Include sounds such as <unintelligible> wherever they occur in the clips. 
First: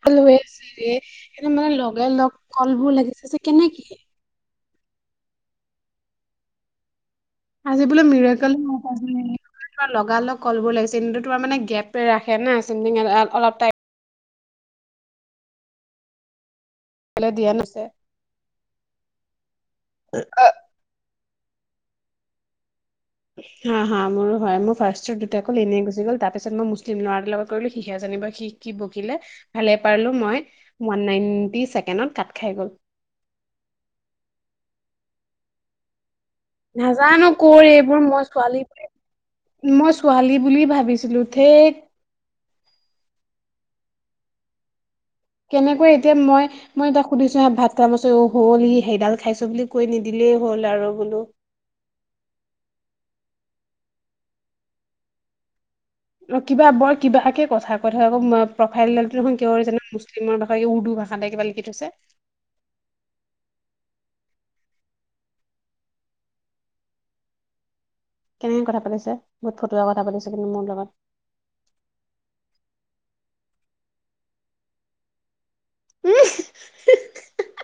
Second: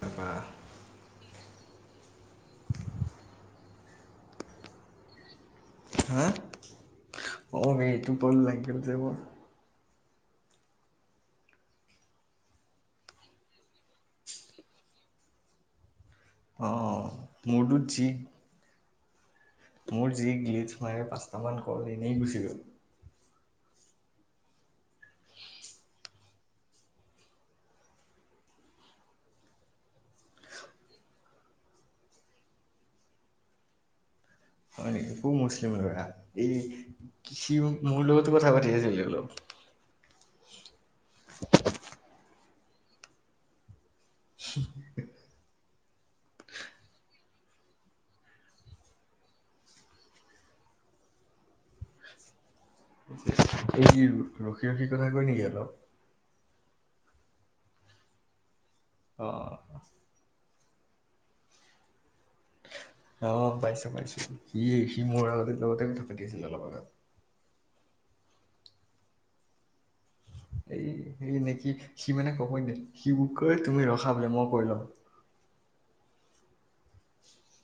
ভাল তাৰপা হৈ আছে। সেইটো মানে লগে লগ কল বোৰ লাগিছে যে কেনেক। হা অ', এইটো পল লাগিল যে মোৰ। তাৰ লগাল লগ কল বোৰ লাগিছে। তোৰ মানে গেপে ৰাখে না চ অলপ টাইম। অ', টাইমলে দিয়া মুদুজ নাছে যি। মোৰ যি গ্লিচ ম পাঁচটা মান কল এনেই গুচি গ'ল। হা হা মোৰো হয়, মোৰ ফাৰ্ষ্টত দুটা ক'ল এনেই গুচি গল তাৰ পিছত মই মুচ তে ল'ৰা দুল লগত কৰিলো সিহে জানিব সি কি বকিলে ভালে পাৰলো মই ওৱান নাইনটি ছেকেণ্ডত কাট খাই গ'ল। হয় নেকি? মোৰ মুছলিম ল'ৰা এই নাজানো কৃষি কৰ এইবোৰ মোৰ মই লগতো কথা ছোৱালী পাতি আছিলো অলপ। মই ছোৱালী বুলি ভাবিছিলোঁ ঠি <unintelligible> কেনেকৈ এতিয়া মই মই এ তাক সুধিছো হে ভাত খামচ অ হ'ল ই সেইডাল খাইছো বুলি কৈ নিদিলেই হ'ল আৰু বোলো। সি কি ৰ ৰখি ৰখি কথা কয় নেকি আকৌ? অ কিবা বৰ কিবাকে কথা কৈ থাকে আকৌ ম প্ৰফাইলডাল টো অ দেখোন কিয় <inaudible> কিমান ভাষা, এ উৰ্দু ভাষাতে কিবা লিখি থৈছে। অ', পাইছো পাইছো, সি সি মোৰ আগতে লগতে কথা পাতি আছিলে অলপ আগত। কেনেকে কথা পাতিছে, বহুত ফটুৱা কথা পাতিছে কিন্তু মোৰ লগত। এই নেকি সি সি মানে ক'ব নি সিবোৰ কৈ তুমি ৰখা বোলে মই কৈ লওঁ। উম', <inaudible>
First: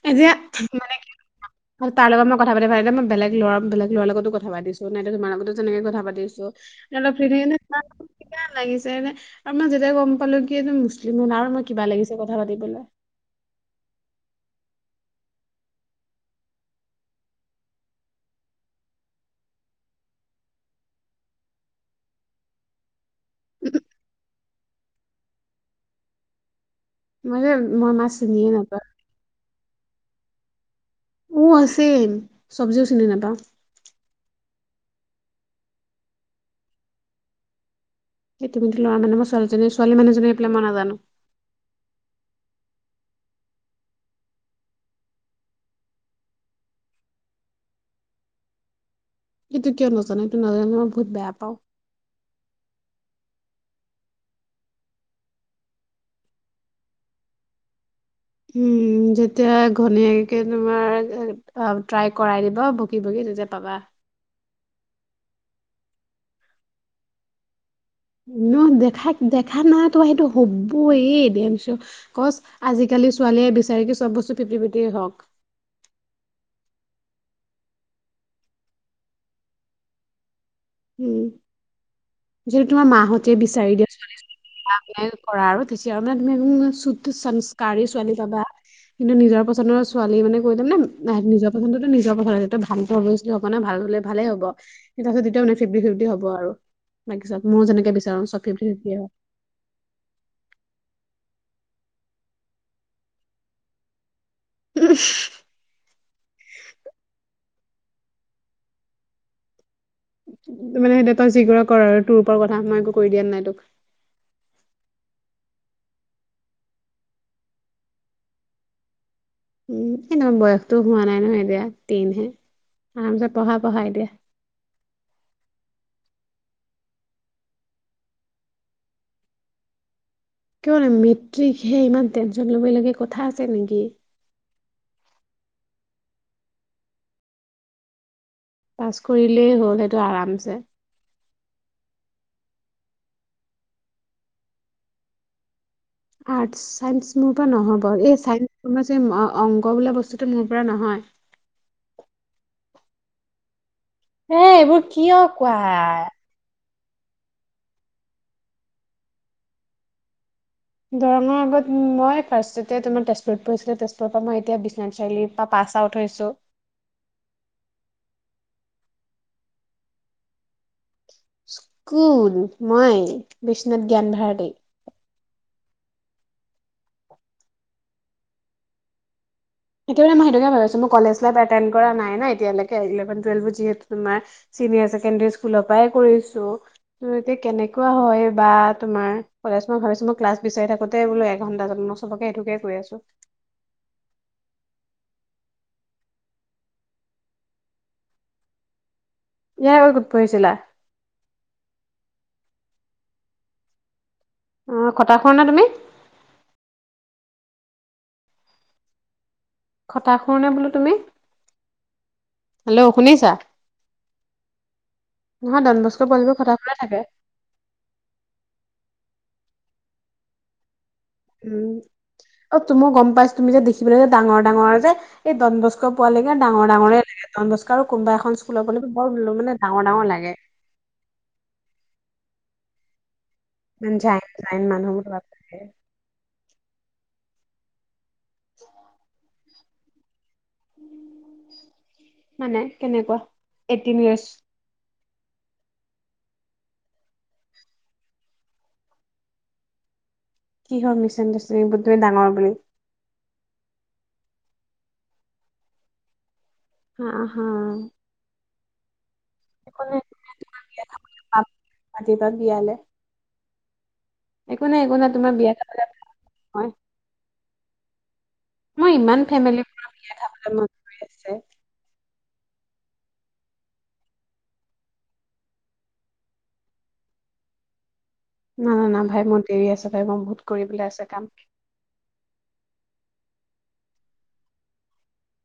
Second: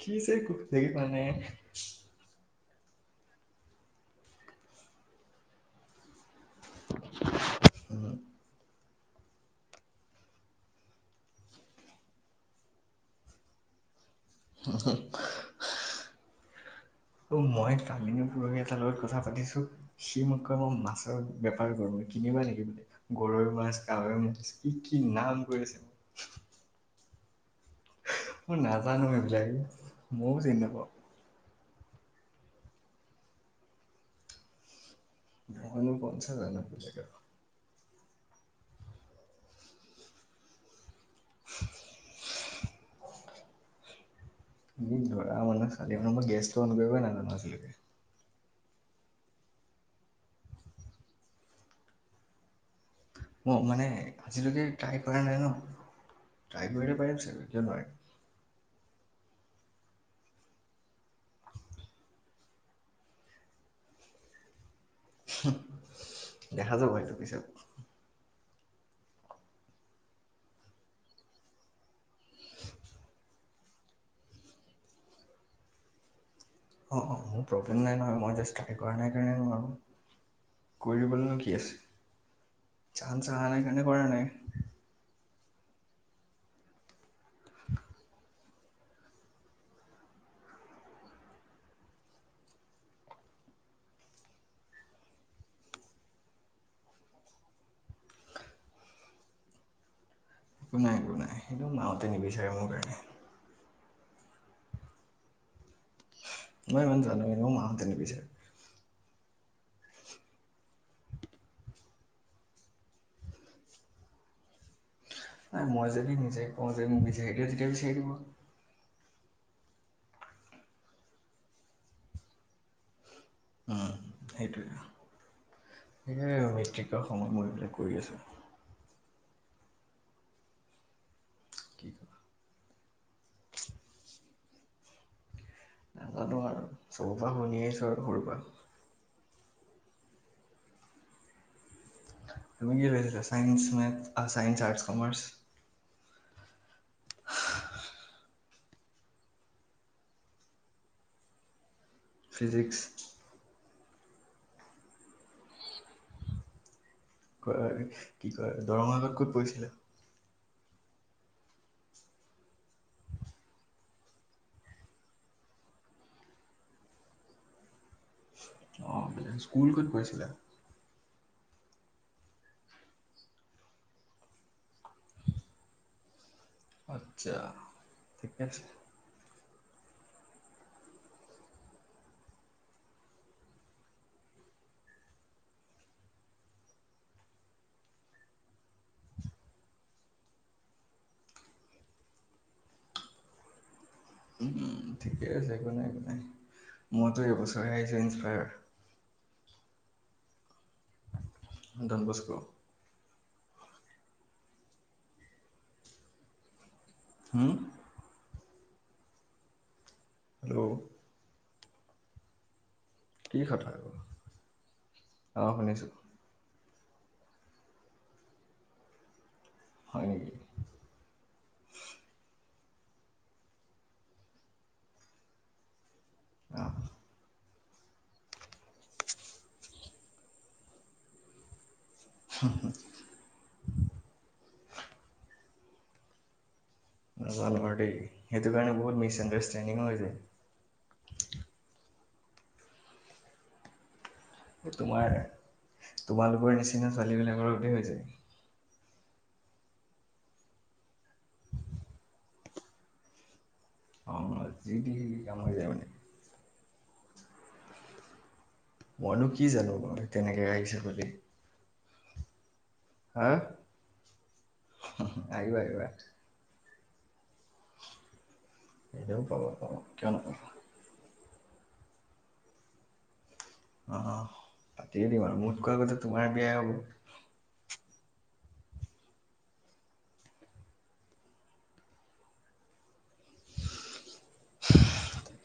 কি এতিয়া যে ক'ব লাগে মানে <inaudible> তাৰ লগত মই কথা পাতি <inaudible> এতিয়া মই বেলেগ লৰা বেলেগ লৰাৰ লগতো কথা পাতিছো নাই তোমাৰ <inaudible> লগতো যেনেকৈ কথা পাতি আছো। <unintelligible> লাগিছে এনে আৰু মই যেতিয়া গম পালো কি এই মুছলিম হল আৰু মই কিবা লাগিছে কথা পাতিবলে <unintelligible> <inaudible> অ', মই কালি নে পৰহি এ তাৰ লগত কথা পাতিছো। সি মোক কয় মই মাছৰ বেপাৰ কৰো কিনিবা নেকি বোলে? গৰৈ মাছ, কাৱৈ মাতিছে কি কি নাম কৰিছে মোক মানে মো মই নাজানো এইবিলাক, ময়ো যে নাপাওঁ। উম আছেই, চবজিও চিনি নাপাও। মইনো কনচা জানা ব <inaudible> ইতিমধ্যে লৰা কাৰণে মই ছোৱালীজনীয়ে ছোৱালীমানুহজনে পাই মই নাজানো। উম, ধৰা মানে খালী মানে মই গেছটো অন কৰিবই নাজানো আজিলৈকে। এইটো কিয় নাজানো, এইটো নাজানো মই বহুত বেয়া পাও। ম মানে আজিলৈকে ট্ৰাই কৰা নাই ন, ট্ৰাই কৰিলে পাৰিম চাগে কিয় নোৱাৰিম। উম যেতিয়া ঘৈনীয়েকে তোমাৰ এ অ ট্ৰাই কৰাই দিব ভো কিব কি তেতিয়া পাবা। চুহ দেখা যাব সেইটো পিছত। ন দেখা দেখা নাই তো সেইটো হ'বয়ে দেমছ কচ আজিকালি ছোৱালীয়ে বিচাৰে কি? চব বস্তু ফিপটি ফিপটিয়েই হওক। অ', অ', মোৰ প্ৰব্লেম নাই নহয় মই জাষ্ট ট্ৰাই কৰা নাই কাৰণে নোৱাৰো। উম কৰিবলৈনো কি আছে, যদি চাঞ্চ আহা নাই কাৰণে কৰা নাই। অ', <inaudible> কৰা আৰু তেতিয়া মানে তুমি উম শুদ্ধ সাংস্কাৰী ছোৱালী পাবা। কিন্তু নিজৰ পচন্দৰ ছোৱালী মানে কৈতে মানে না নিজৰ পচছন্দৰটো নিজৰ পচন্দত ভাল পোৱা তে হব না ভাল হলে ভালেই হব কিন্তু তাৰপাছত তেতিয়া <inaudible> ফিফটি ফিফটি হ'ব আৰু বাকি চত মোৰো যেনেকে বিচাৰো চ ফিফটি ফিফটি হ'ব। একো নাই একো নাই, সেইটো মাহতে নিবিচাৰে মোৰ কাৰণে। উম। মই ইমান জানো এ মোক মাহঁতে নিবিচাৰে। টো মানে তই যি কৰা কৰ আৰু তোৰ ওপৰত কথা মই একো কৰি দিয়াত নাই তোক। নাই মই যদি নিজে কওঁ যে মোক বিচাৰি দে তেতিয়া বিচাৰি দিব। উম ইমান বয়সতো হোৱা নাই নহয় এতিয়া তিনহে আৰামছে পঢ়া, পঢ়া উম এতিয়া। সেইটোৱে এই মেট্ৰিকৰ সময় মই এইবিলাক কৰি আছোঁ। কিয়নো মেট্ৰিকহে কি ইমান ক'বা টেনশ্যন ল'ব লাগে কথা আছে নেকি। নাজানোঁ আৰু চবৰ পৰা শুনিয়ে আহিছোঁ আৰু সৰুৰ পৰা। পাছ কৰিলেই হ'ল সেইটো আৰামছে। তুমি কি লৈছা science, maths, arts, commerce. Arts science মোৰ পৰা নহ'ব এই ছাইন্স কমাৰ্চ অংগ বোলা বস্তুটো মোৰ পৰা নহয়। ফিজিক্স। এ এইবোৰ কিয় কোৱা। কি কয়, কি কয় দৰঙা গাঁৱত ক'ত পৰিছিলা। দৰঙৰ আগত মই ফাৰ্ষ্টতে তোমাৰ তেজপুৰত পিঢ়িছিলোঁ তেজপুৰৰ পৰা মই এতিয়া বিশ্বনাথ চাৰিআলিত। তাৰ পাছ আউট হৈছোঁ। অ', স্কুল ক'ত পঢ়িছিলা? কোন মই বিশ্বনাথ জ্ঞান ভাৰতী। আচ্ছা, ঠিকে আছে। এতিয়া মই সেইটোকে ভাৱিছোঁ মই কলেজ লাইফ এটেন্ড কৰা নাই নাই এতিয়ালৈকে ইলেভন টুৱেলভো যিহেতু তোমাৰ চিনিয়ৰ চছেকেণ্ডৰী স্কুলৰ পৰাই কৰিছোঁ ত' এতিয়া কেনেকুৱা হয় বা? তোমাৰ কলেজ মই ভাবিছোঁ মই ক্লাছ বিচাৰি থাকোতে বোল এঘন্টা যায় মই চবকে এইটোকে কৈ আছোঁ। ঠিকে আছে, একো নাই, একো নাই মইতো এইবছৰে হাইচেকেণ্ডাৰী ইয়াৰ আগত ক'ত পঢ়িছিলা? Don Bosco. অ', খটাখূৰ নে নাই তুমি? হুম। খটাখূৰ নে বোলো হেল্ল' তুমি? হেল্ল' শুনিছা কি কথা আকৌ অঁ নহয় শুনিছোঁ ডনবস্কোৰ পোৱালি বোৰ খতাখূৰ। মানে থাকে। হয় নেকি। উম অ', তুমি গম পাইছা তুমি যে দেখিবলৈ যে ডাঙৰ, ডাঙৰ যে এই ড'ন বস্কো পোৱালিকে ডাঙৰ, অঁ ডাঙৰে লাগে ড'ন বস্কো কোনবা এখন স্কুলৰে বৰ মানে ডাঙৰ, ডাঙৰ লাগে। হয় <unintelligible> মান যায় যায় ন মানুহ মোৰ লগতে নাজোনো আৰু দেই সেইটো কাৰণে বহুত মিছ আণ্ডাৰষ্টেণ্ডিংও হৈ যায়। মানে কেনেকুৱা এইটিন ইয়াৰ্চ। তোমাৰ তোমালোকৰ নিচিনা ছোৱালী বিলাকৰ সৈতে হৈ যায়। কিহৰ মিচ আণ্ডাৰষ্টেণ্ডিং তুমি ডাঙৰ বুলি। অ', যি টি কাম হৈ যায় মানে। হ হা। মইনো কি জানোঁ একো নাই তেনেকে আহিছে বিয়া বুলি খাবলৈ পাম মাতিবা বিয়ালে হা। একো নাই, একো নাই তোমাৰ বিয়া আহিবা খাবলে আহিবা হয়। মই ইমান এনেও পাব, ফেমিলি পাবা পৰা কিয় বিয়া নাপাবা। খাবলে মন কৰি আছে অ', পাতিয়ে দিম আৰু মোতকৈ আগতে তোমাৰ বিয়াই হ'ব। না না না ভাই মোৰ দেৰি আছে ভাই মই বহুত কৰি পেলাই আছে কাম।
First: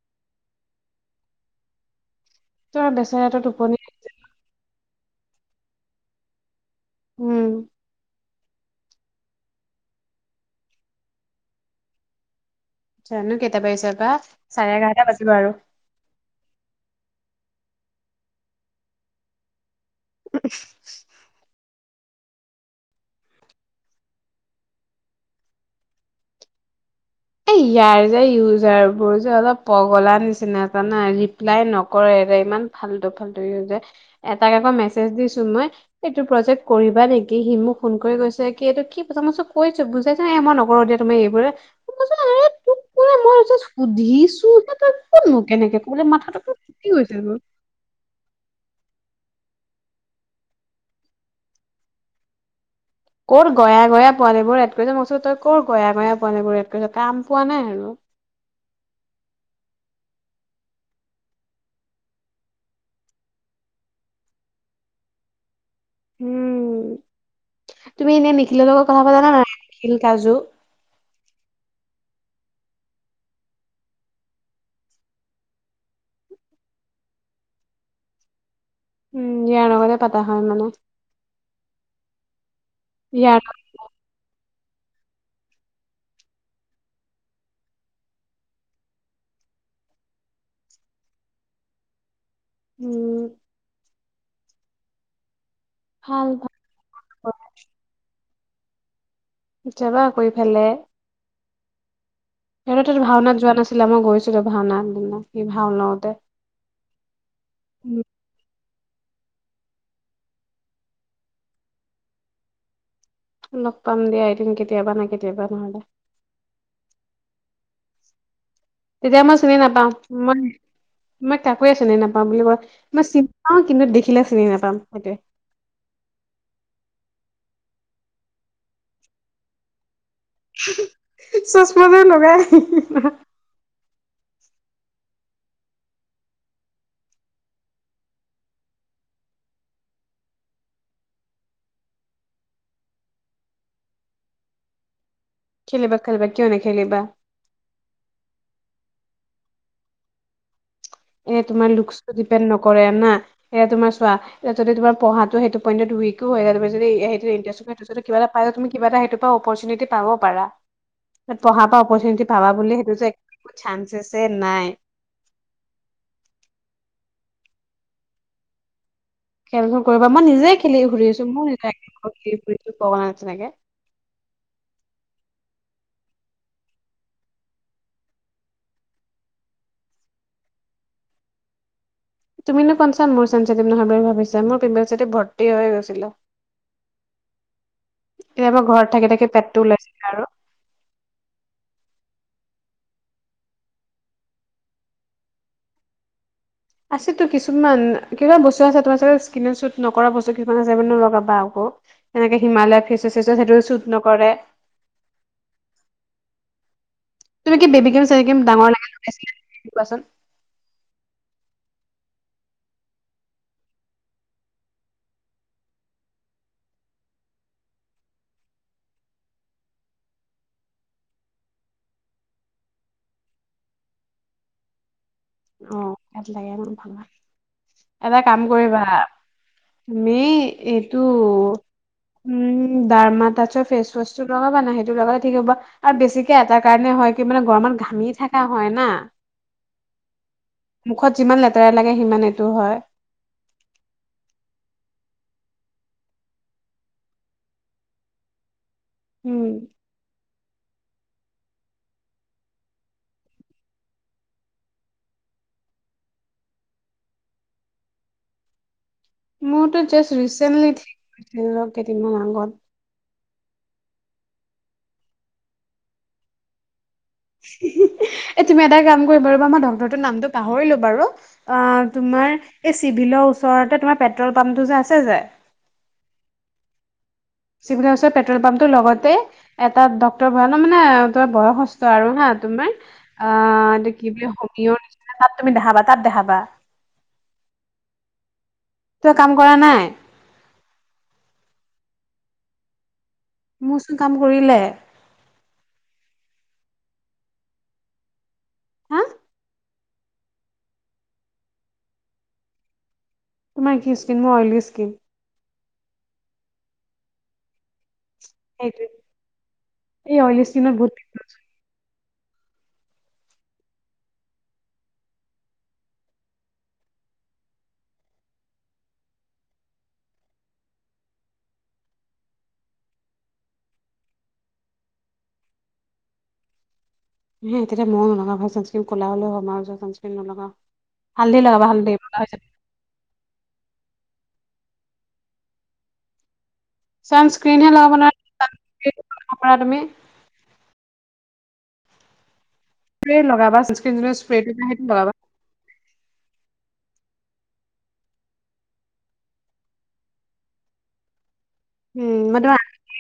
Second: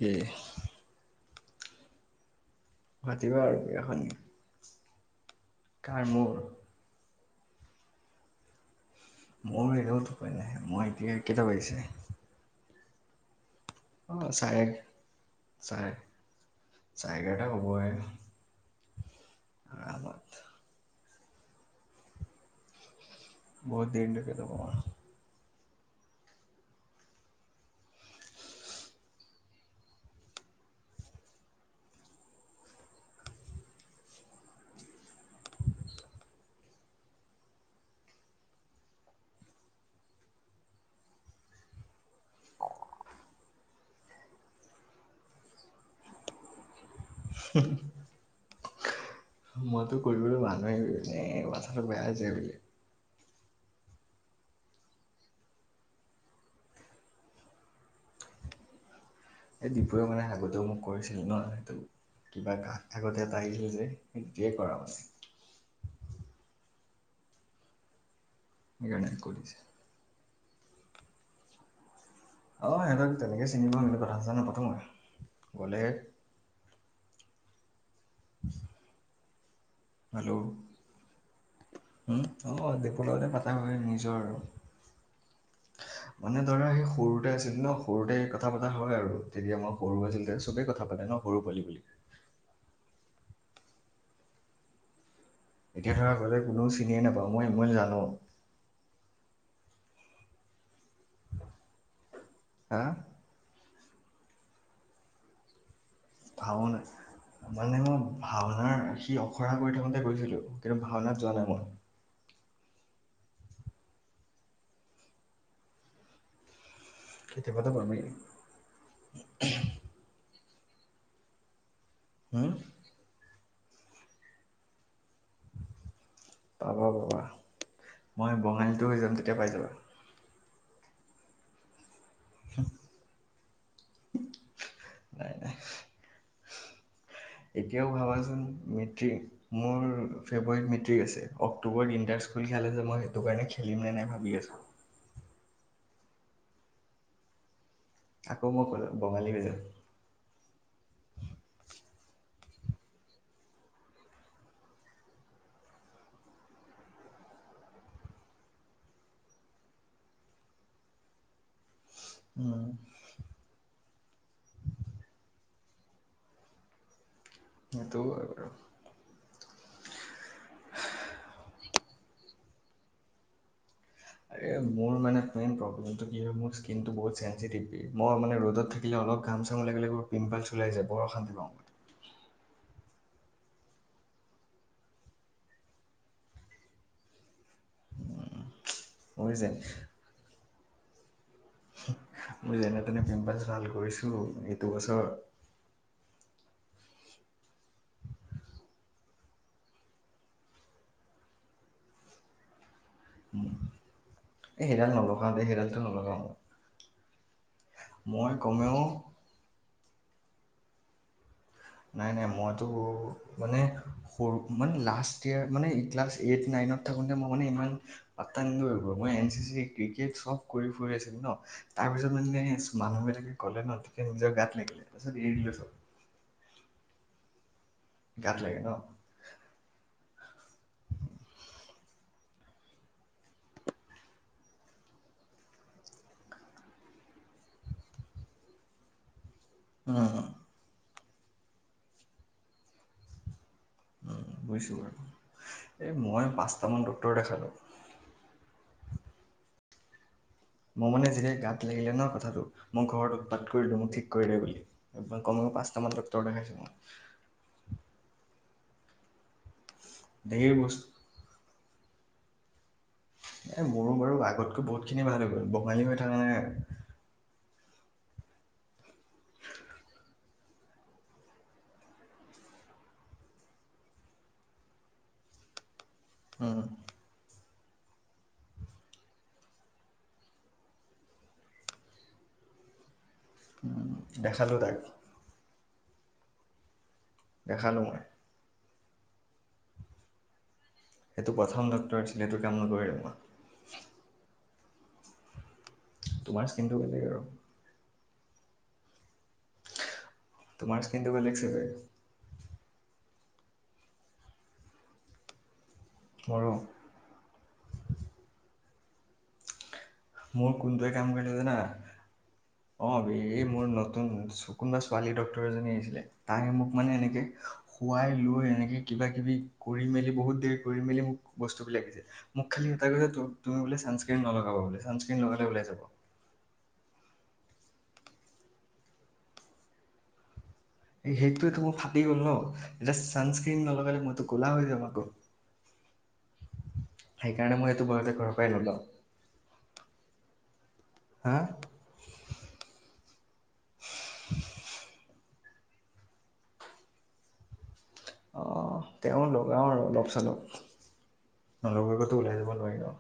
এ। তই পাতিব বেচেৰাটো আৰু টোপনি বিয়াখনি। কাৰ মোৰ। উম। মোৰ এনেওত টোপনি নাহে, মই এতিয়া একেইটা বাজিছে?। জানো কেইটা বাজিছে বা চাৰে এঘাৰটা বাজিব আৰু। চাৰে চাৰে এঘাৰতা হব হে আৰামত। বহুত দেৰি তোকে নকবা। এই ইয়াৰ যে ইউজাৰ বোৰ যে অলপ পগলা নিচিনা জানা ৰিপ্লাই নকৰে-ৰে ইমান। ফাল্টু-ফাল্টু ইউজাৰ এটাক আকৌ মেছেজ দিছো মই। এইটো প্ৰজেক্ট কৰিবা নেকি? সি মোক ফোন কৰি গৈছে কি এইটো? কি মই চব কৈছো বুজাই। নাই মই নকৰো দিয়া তুমি এইবোৰে। মানে তোক কোৱা নাই জাষ্ট মই সুধিছো হে তই কোন এনেকে কবোলে মাথাটো। কি কৈছে? এইবোৰ। হম। মইতো কৰিবলৈ মনই হৈ আছে এই কথাটো বেয়া হৈ যায় বুলি। ক'ত গয়া গয়া পোৱালিবোৰ এড কৰিছে মই কৈছোঁ তই ক'ৰ গয়া গয়া পোৱালিবোৰ এড কৰিছ কাম পোৱা নাই আৰু। এই ডপুৱ মানে আগতেও মোক কৰিছিলি ন' সেইটো। কিবা কাত থাকতে এটা আহিল যে ইতিয়াই কৰাব চাগে। উম তুমি এনে নিখিলৰ লগত কথা সেইকাৰণে পতা না নাই কৰিছে নিখিল কাজু। অঁ সিহঁতক তেনেকৈ চিনি পাওঁ কিন্তু কথা চথা নাপাতোঁহ মই গ'লে। উম ইয়াৰ লগতে পাতা হেল্ল' হয় মানে। উম অ দপলৈতে ইয়াৰ পাতা হয় নিজৰ। মানে দৰা সেই সৰুতে আছিল ন সৰুতে কথা পাতা হয় আৰু তেতিয়া মই সৰু আছিল তে চবেই কথা পাতে ন'। সৰু পোৱলি বুলি। উম। এতিয়া ধৰা ভাল গ'লে কোনো চিনিয়ে নাপাওঁ ভাল মই-মই জানো। যাবা আকৌ ইফালে। হা সিহঁতৰটো ভাওনাত যোৱা নাছিলা মই গৈছো ভাওনাৰ দিনা সি ভাও লওঁতে। ভাওনাত। মানে মই উম, ভাওনাৰ সি অখৰা কৰি থাকোঁতে গৈছিলোঁ কিন্তু ভাওনাত যোৱা নাই মই। লগ পাম দিয়া, এদিন কেতিয়াবা নাই কেতিয়াবা নহ'লে। কেতিয়াবাটো পামে। তেতিয়া মই চিনি নাপাওঁ মই-মই কাকোয়ে চিনি নাপাওঁ বুলি হুম কয়। মই চিপ পাওঁ কিন্তু দেখিলে চিনি নাপাম সেইটোৱে। পাবা-পাবা মই বঙালীটো হয় জাম, তেতিয়া পাই যাবা। চছমা জোৰ লগাই আহিবা। নাই-নাই। এতিয়াও ভাবাচোন মেট্ৰিক। মোৰ ফেব্ৰুৱাৰীত মেট্ৰিক আছে, অক্টোবৰট ইন্টাৰ স্কুল খেলে যে মই সেইটো কাৰণে খেলিম নে নাই ভাবি আছো। খেলিবা-খেলিবা কিয় নেখেলিবা আকৌ মই কলা বঙালী হৈ জাম এ তোমাৰ লুকচটো ডিপেণ্ড নকৰে না, হে তোমাৰ চোৱা এতিয়া যদি তোমাৰ পঢ়াটো সেইটো পইন্টত উইকো হয় এতিয়া তুমি যদি হেইটো ইণ্টাৰ্নশ্বিপ কিবা এটা কাইলৈ তুমি কিবা এটা হেইটো পৰা অপৰচুনিটি পাব পাৰা, পঢ়া পৰা অপৰচুনিটি পাবা বুলি সেইটো যে একো চান্সেছে নাই এইটোও হয় বাৰু খেলখন কৰিব মই নিজে খেলি ঘুৰি আছো মোৰ <unintelligible> <inaudible> পোৱা নাই তেনেকে এ মোৰ মানে মেইন প্ৰব্লেমটো কি হয় মোৰ স্কিনটো বহুত চেনচিটিভ কি মই মানে ৰদত থা এই অলপ ঘাম চাম ওলাই গলেও পিম্পালছ্ ওলাই যায় বৰ অশান্তি পাও তুমি নো কনচা মোৰ চেনচিটিভ নহয় বুলি ভাবিছা মোৰ পিম্পালছেদি ভৰ্তি হৈ গৈছিলো এইবাৰ ঘৰত থাকি মোৰ থাকি যে পেটটো ওলাইছিলে আৰু মই যেনে তেনে পিম্পাল্ছ ভাল কৰিছো এইটো বছৰত আছেতো কিছুমান কিমান বস্তু আছে তোমাৰ চাগে স্কিনত শ্বুট নকৰা বস্তু কিছুমান আছে ন লগাবা আকৌ এনেকে হিমালয়া ফেচ ৱাছ আছে সেইটো শ্বুট নকৰে এই সেইডাল নলগাওঁ দেই সেইডালটো নলগাওঁ মই তুমি কি বেবিক্ৰিম মই চেবিক্ৰিম কমেও ডাঙৰলে লগাইছিলা নেকি কোৱাচোন <inaudible> নাই নাই মইতো মানে সৰু মানে লাষ্ট ইয়েৰ মানে এই ক্লাছ এইট নাইনত থাকোতে মই মানে ইমান পাটতা নিদিলো মই এন চি চি ক্ৰিকেট চব কৰি ফুৰি আছিলোঁ ন তাৰপিছত মানে মানুহ বিলাকে ক'লে ন তেতিয়া নিজৰ গাত লাগিলে তাৰ পিছত এৰি দিলো সব অ', এটা গাত কাম লাগে ন কৰিবা তুমি এইটো উম ডাৰ্মা টাচৰ ফেচ ৱাচ টো লগাবা না সেইটো লগালে ঠিক হ'ব আৰু বেছিকে এটা কাৰণে হয় কি মানে গৰমত ঘামি থকা হয় না উম মুখত যিমান লেতেৰা লাগে সিমান এইটো হয় উম বুজিছোঁ বাৰু এই মই পাঁচটামান ডক্টৰ দেখালো উম মই মানে যেতিয়া গাত লাগিলে ন কথাটো মোৰ ঘৰত উৎপাত কৰিলো মোক ঠিক কৰি লাগে বুলি মই কমেও পাঁচটা মান ডক্টৰ দেখাইছো মই মোৰতো জাষ্ট ধেৰ ৰিচেণ্টলি বস্তু ঠিক কৰিছিলো কেইদিনমান আগত এ মোৰো বাৰু আগতকৈ বহুত খিনি ভাল হৈ গ'ল বঙালী হৈ থকা নাই এ তুমি এটা কাম কৰি বাৰু বা মই ডক্টৰটোৰ নামটো পাহৰিলো বাৰু আ তোমাৰ এই চিভিলৰ ওচৰতে তোমাৰ পেট্ৰল পাম্পটো যে আছে যে উম চিভিলৰ ওচৰত পেট্ৰল পাম্পটোৰ লগতে এটা ডক্টৰ বহে ন মানে ধৰ বয়সস্থ আৰু হা তোমাৰ আ উম, এইটো কি বুলি দেখালোঁ তাক হোমিয়ৰ নিচিনা তাত তুমি দেখাবা তাত দেখাবা দেখালো মই কিয় কাম কৰা নাই সেইটো প্ৰথম ডক্টৰ আছিলে সেইটো কাম নকৰিলে মোৰ মোৰচোন কাম কৰিলে তোমাৰ স্কিনটো বেলেগ আৰু হা তোমাৰ স্কিনটো বেলেগ ছাগে তোমাৰ কি স্কিন মোৰ অইলী স্কিন গৰু- সেইটো- মোৰ কোনটোৱে কাম কৰিলে যানা? অ এই মোৰ নতুন কোনোবা ছোৱালী ডক্তৰ এজনী আহিছিলে তাই মোক মানে এনেকে- শুৱাই লৈ এনেকে কিবা কিবি কৰি মেলি বহুত দেৰি কৰি মেলি মোক বস্তু বিলাক দিছে। মোক খালি এটা কৈছে তুমি বোলে ছানস্ক্ৰিন নলগাবা বোলে ছানস্ক্ৰিন লগালে ওলাই যাব। হে তেতিয়া ময়ো নলগাও ভাই ছানস্ক্ৰিন কলা হলে হ'ম মই যে ছানস্ক্ৰিন নলগাও। এ হালধি সেইটোয়েটো লগাবা মোৰ হালধি ফাটি ক'লা গ'ল হৈ ন। যাবা। এতিয়া ছানস্ক্ৰিন নলগালে মইতো কলা হৈ যাম আকৌ। সেইকাৰণে চানস্ক্ৰীনহে মই সেইটো লগাব ভয়তে ঘৰৰ নোৱাৰা পৰাই ছানস্ক্ৰীন লগাবা তুমি নলাও। হা স্প্ৰে লগাবা ছানস্ক্ৰিন যিটো স্প্ৰেটো পায় সেইটো লগাবা। আহ তেওঁ লগাও আৰু অলপ চলপ। নলগোৱাকে উম টো মই ওলাই তোমাক যাব নোৱাৰি ন।